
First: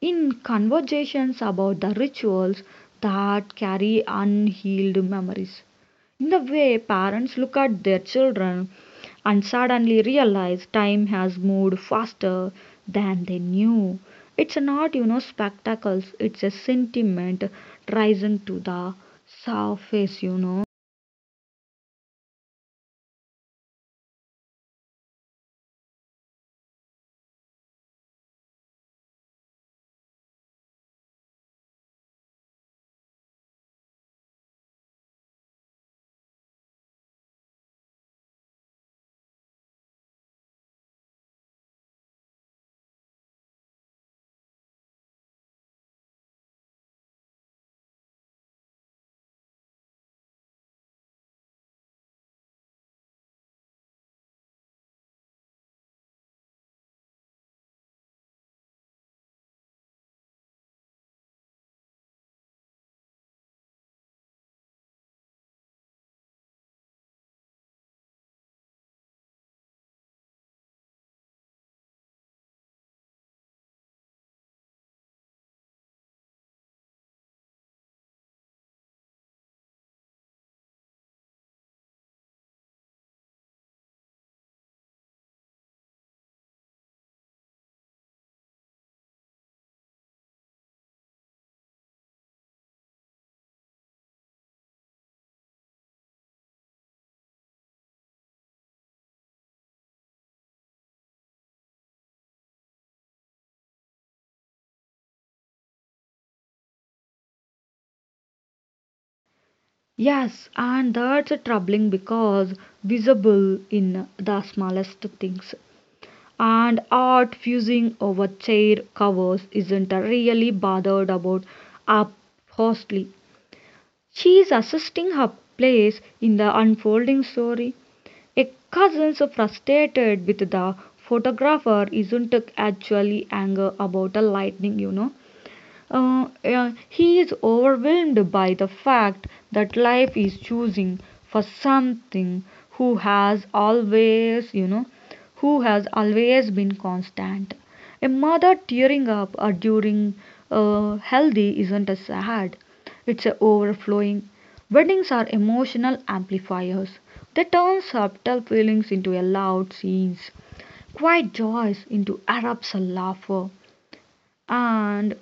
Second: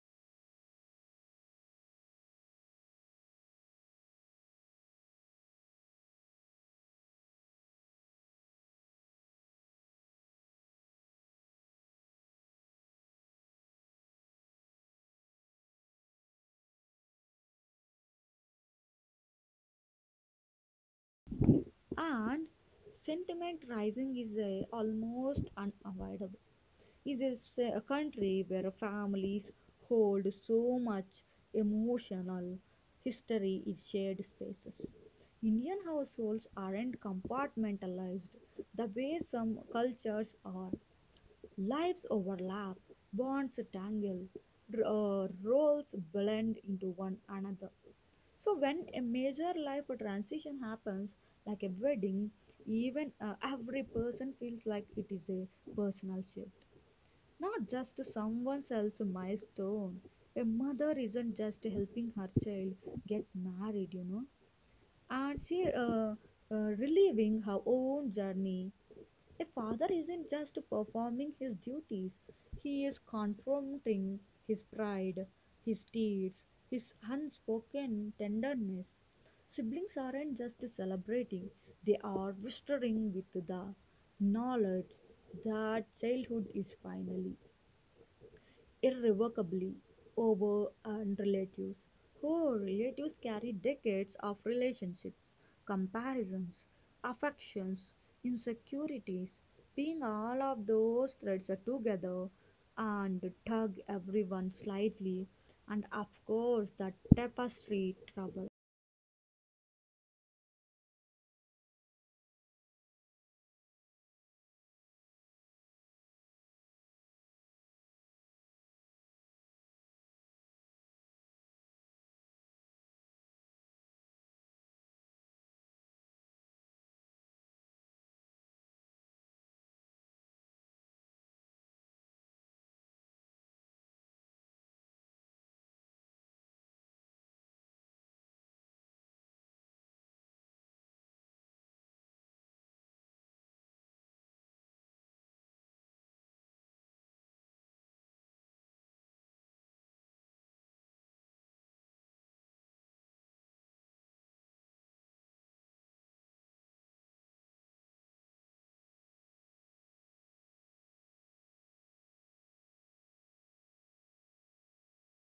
S1: in conversations about the rituals that carry unhealed memories, in the way parents look at their children and suddenly realize time has moved faster than they knew. It's not, spectacles, it's a sentiment rising to the surface,
S2: And sentiment rising is almost unavoidable. Is a say, a country where families hold so much emotional history in shared spaces. Indian households aren't compartmentalized the way some cultures are. Lives overlap, bonds tangle, roles blend into one another. So, when a major life transition happens, like a wedding, even every person feels like it is a personal shift. Not just someone else's milestone. A mother isn't just helping her child get married, you know, and she reliving her own journey. A father isn't just performing his duties, he is confronting his pride, his tears, his unspoken tenderness. Siblings aren't just celebrating, they are whispering with the knowledge that childhood is finally irrevocably over on relatives. Who relatives carry decades of relationships, comparisons, affections, insecurities, being all of those threads are together and tug everyone slightly, and of course, the tapestry trouble.
S1: Yes, and that's troubling because visible in the smallest things. And art fusing over chair covers isn't really bothered about upholstery. She's assisting her place in the unfolding story. A cousin's frustrated with the photographer isn't actually anger about the lightning, He is overwhelmed by the fact that life is choosing for something who has always, you know, who has always been constant. A mother tearing up during healthy isn't a sad, it's a overflowing. Weddings are emotional amplifiers. They turn subtle feelings into a loud scenes, quiet joys into erupts of laughter, and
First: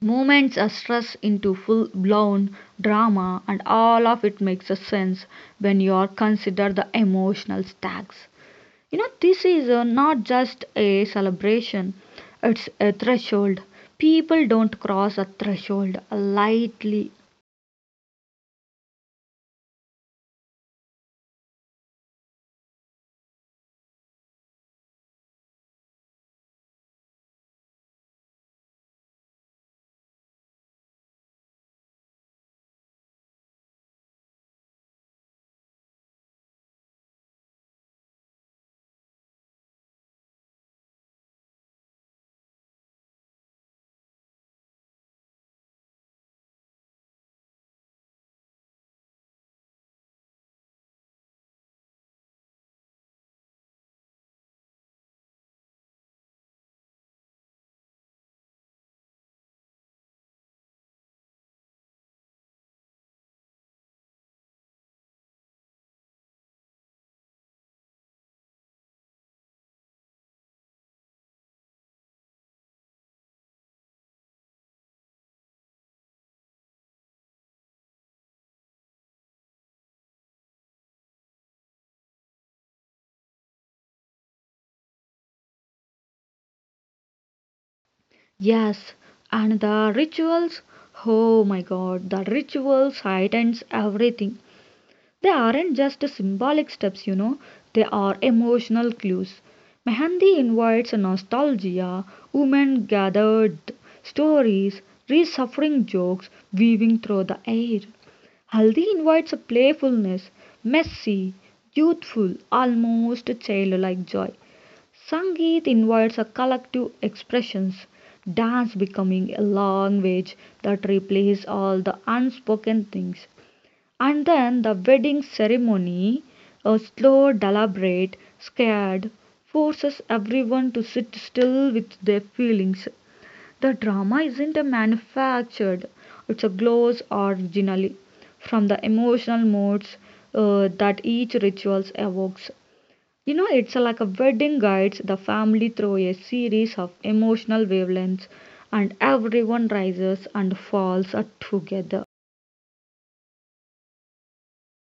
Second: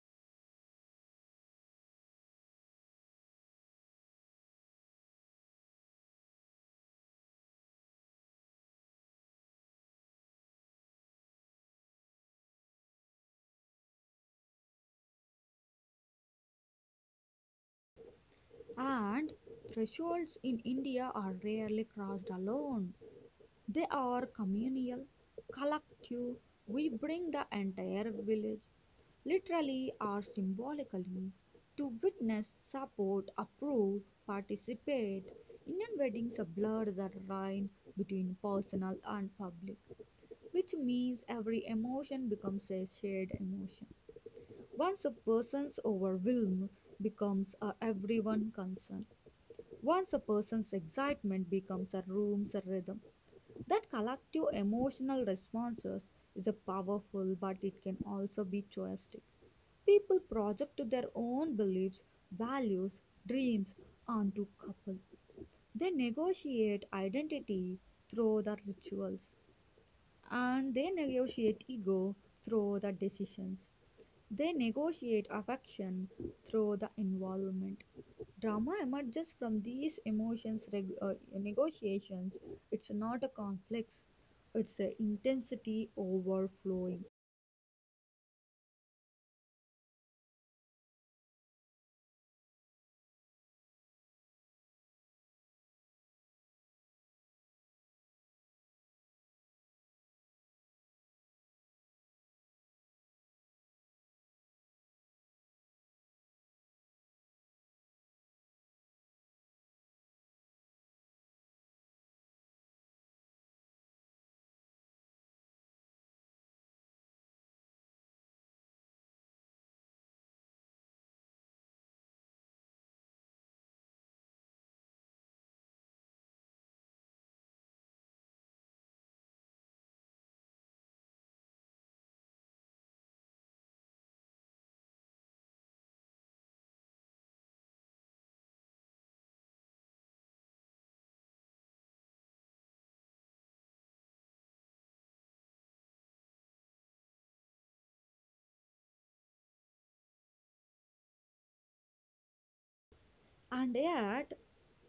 S1: moments are stressed into full blown drama. And all of it makes a sense when you are consider the emotional stacks. This is not just a celebration, it's a threshold. People don't cross a threshold lightly.
S2: And thresholds in India are rarely crossed alone. They are communal, collective. We bring the entire village, literally or symbolically, to witness, support, approve, participate. Indian weddings blur the line between personal and public, which means every emotion becomes a shared emotion. Once a person's overwhelm becomes a everyone concern. Once a person's excitement becomes a room's rhythm. That collective emotional responses is a powerful, but it can also be choistic. People project their own beliefs, values, dreams onto couple. They negotiate identity through the rituals, and they negotiate ego through the decisions. They negotiate affection through the involvement. Drama emerges from these emotions negotiations. It's not a conflict, it's a intensity overflowing.
S1: Yes, and the rituals, oh my god, the rituals heightens everything. They aren't just symbolic steps, they are emotional clues. Mehendi invites nostalgia, women gathered, stories, resuffering jokes weaving through the air. Haldi invites a playfulness, messy, youthful, almost childlike joy. Sangeet invites a collective expressions, dance becoming a language that replaces all the unspoken things. And then the wedding ceremony, a slow, deliberate, scared, forces everyone to sit still with their feelings. The drama isn't a manufactured, it's a glows originally from the emotional moods that each ritual evokes. It's like a wedding guides the family through a series of emotional wavelengths, and everyone rises and falls together.
S2: And yet,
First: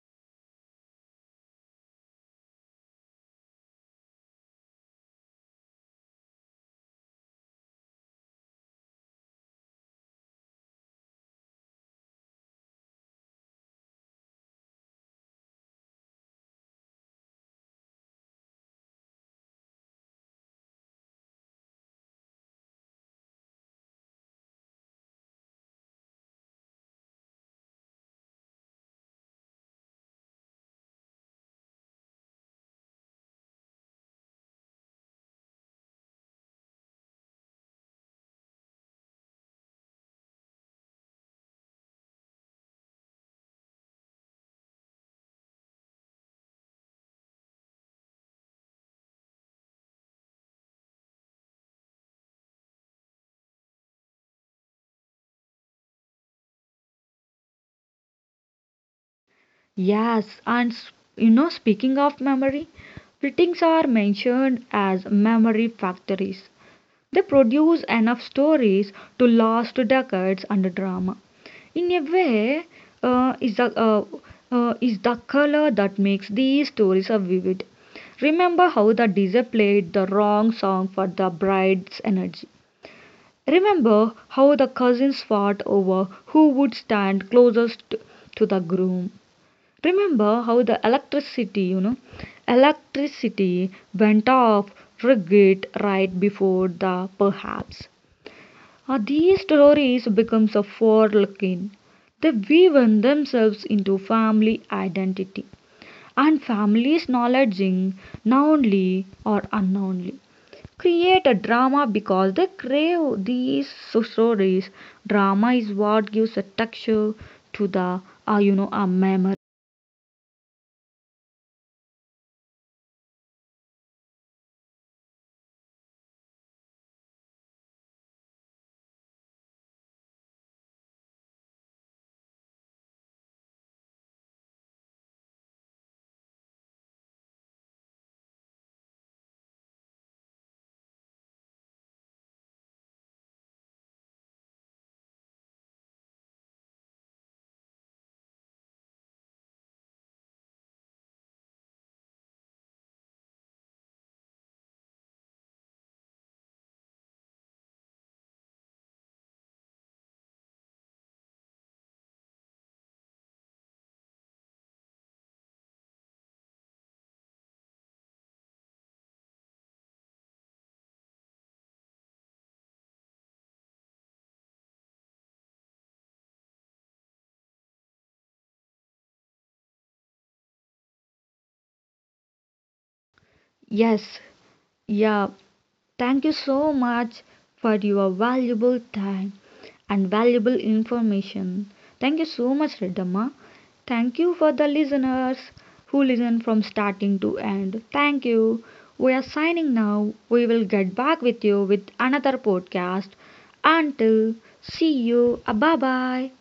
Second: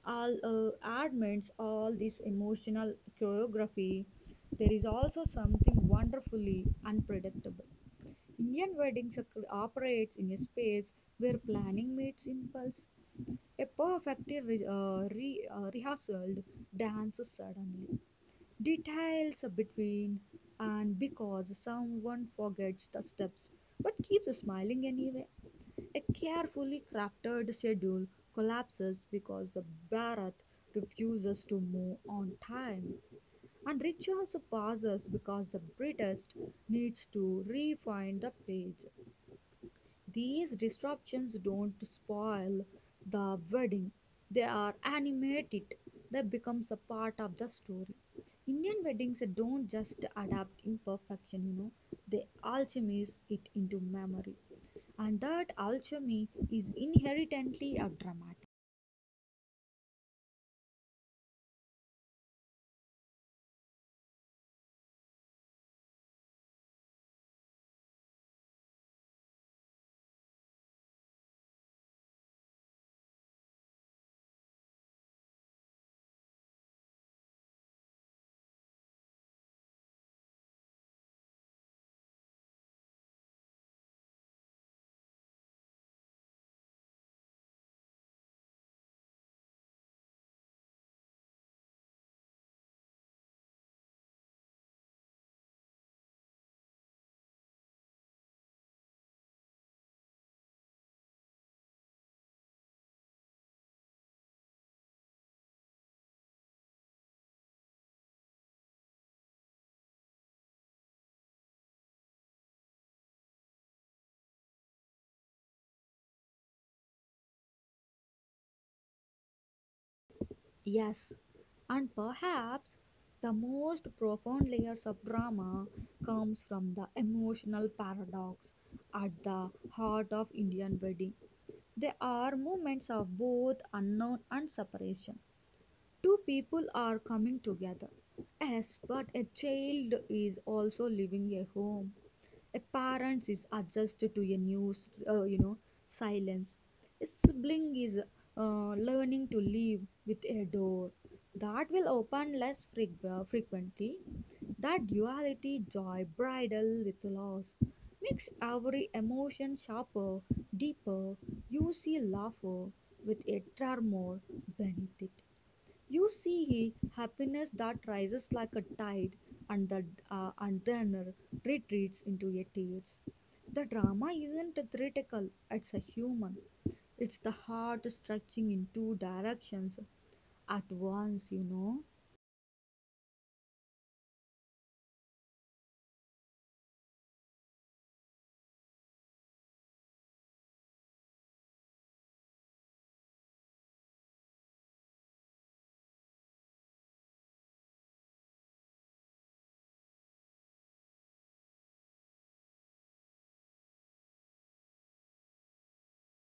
S2: all admits all this emotional choreography, there is also something wonderfully unpredictable. Indian weddings operates in a space where planning meets impulse. A perfectly rehearsed dance suddenly. Details between and because someone forgets the steps but keeps smiling anyway. A carefully crafted schedule collapses because the Bharat refuses to move on time. And rituals pauses because the British needs to refine the page. These disruptions don't spoil the wedding, they are animated. They becomes a part of the story. Indian weddings don't just adapt imperfection, you know, they alchemize it into memory. And that alchemy is inherently a dramatic.
S1: Yes, and speaking of memory, printings are mentioned as memory factories. They produce enough stories to last decades under drama. In a way, uh, is the uh, is the color that makes these stories so vivid. Remember how the DJ played the wrong song for the bride's energy. Remember how the cousins fought over who would stand closest to the groom. Remember how the electricity went off rigid right before the perhaps. These stories becomes a forelooking. They weave themselves into family identity and families knowledging knowingly or unknowingly. Create a drama because they crave these so stories. Drama is what gives a texture to a memory.
S2: Yes, and perhaps the most profound layers of drama comes from the emotional paradox at the heart of Indian wedding. They are moments of both unknown and separation. Two people are coming together. Yes, but a child is also leaving a home. Appearance is adjusted to a new, you know, silence. A sibling is learning to live with a door that will open less frequently. That duality, joy, bridal with loss, makes every emotion sharper, deeper. You see laughter with a tremor beneath it. You see he happiness that rises like a tide and, the, and then retreats into a tears. The drama isn't a theatrical, it's a human. It's the heart stretching in two directions at once, you know.
S1: Yes, yeah, thank you so much for your valuable time and valuable information. Thank you so much, Redamma. Thank you for the listeners who listen from starting to end. Thank you. We are signing now. We will get back with you with another podcast. Until see you. Bye bye.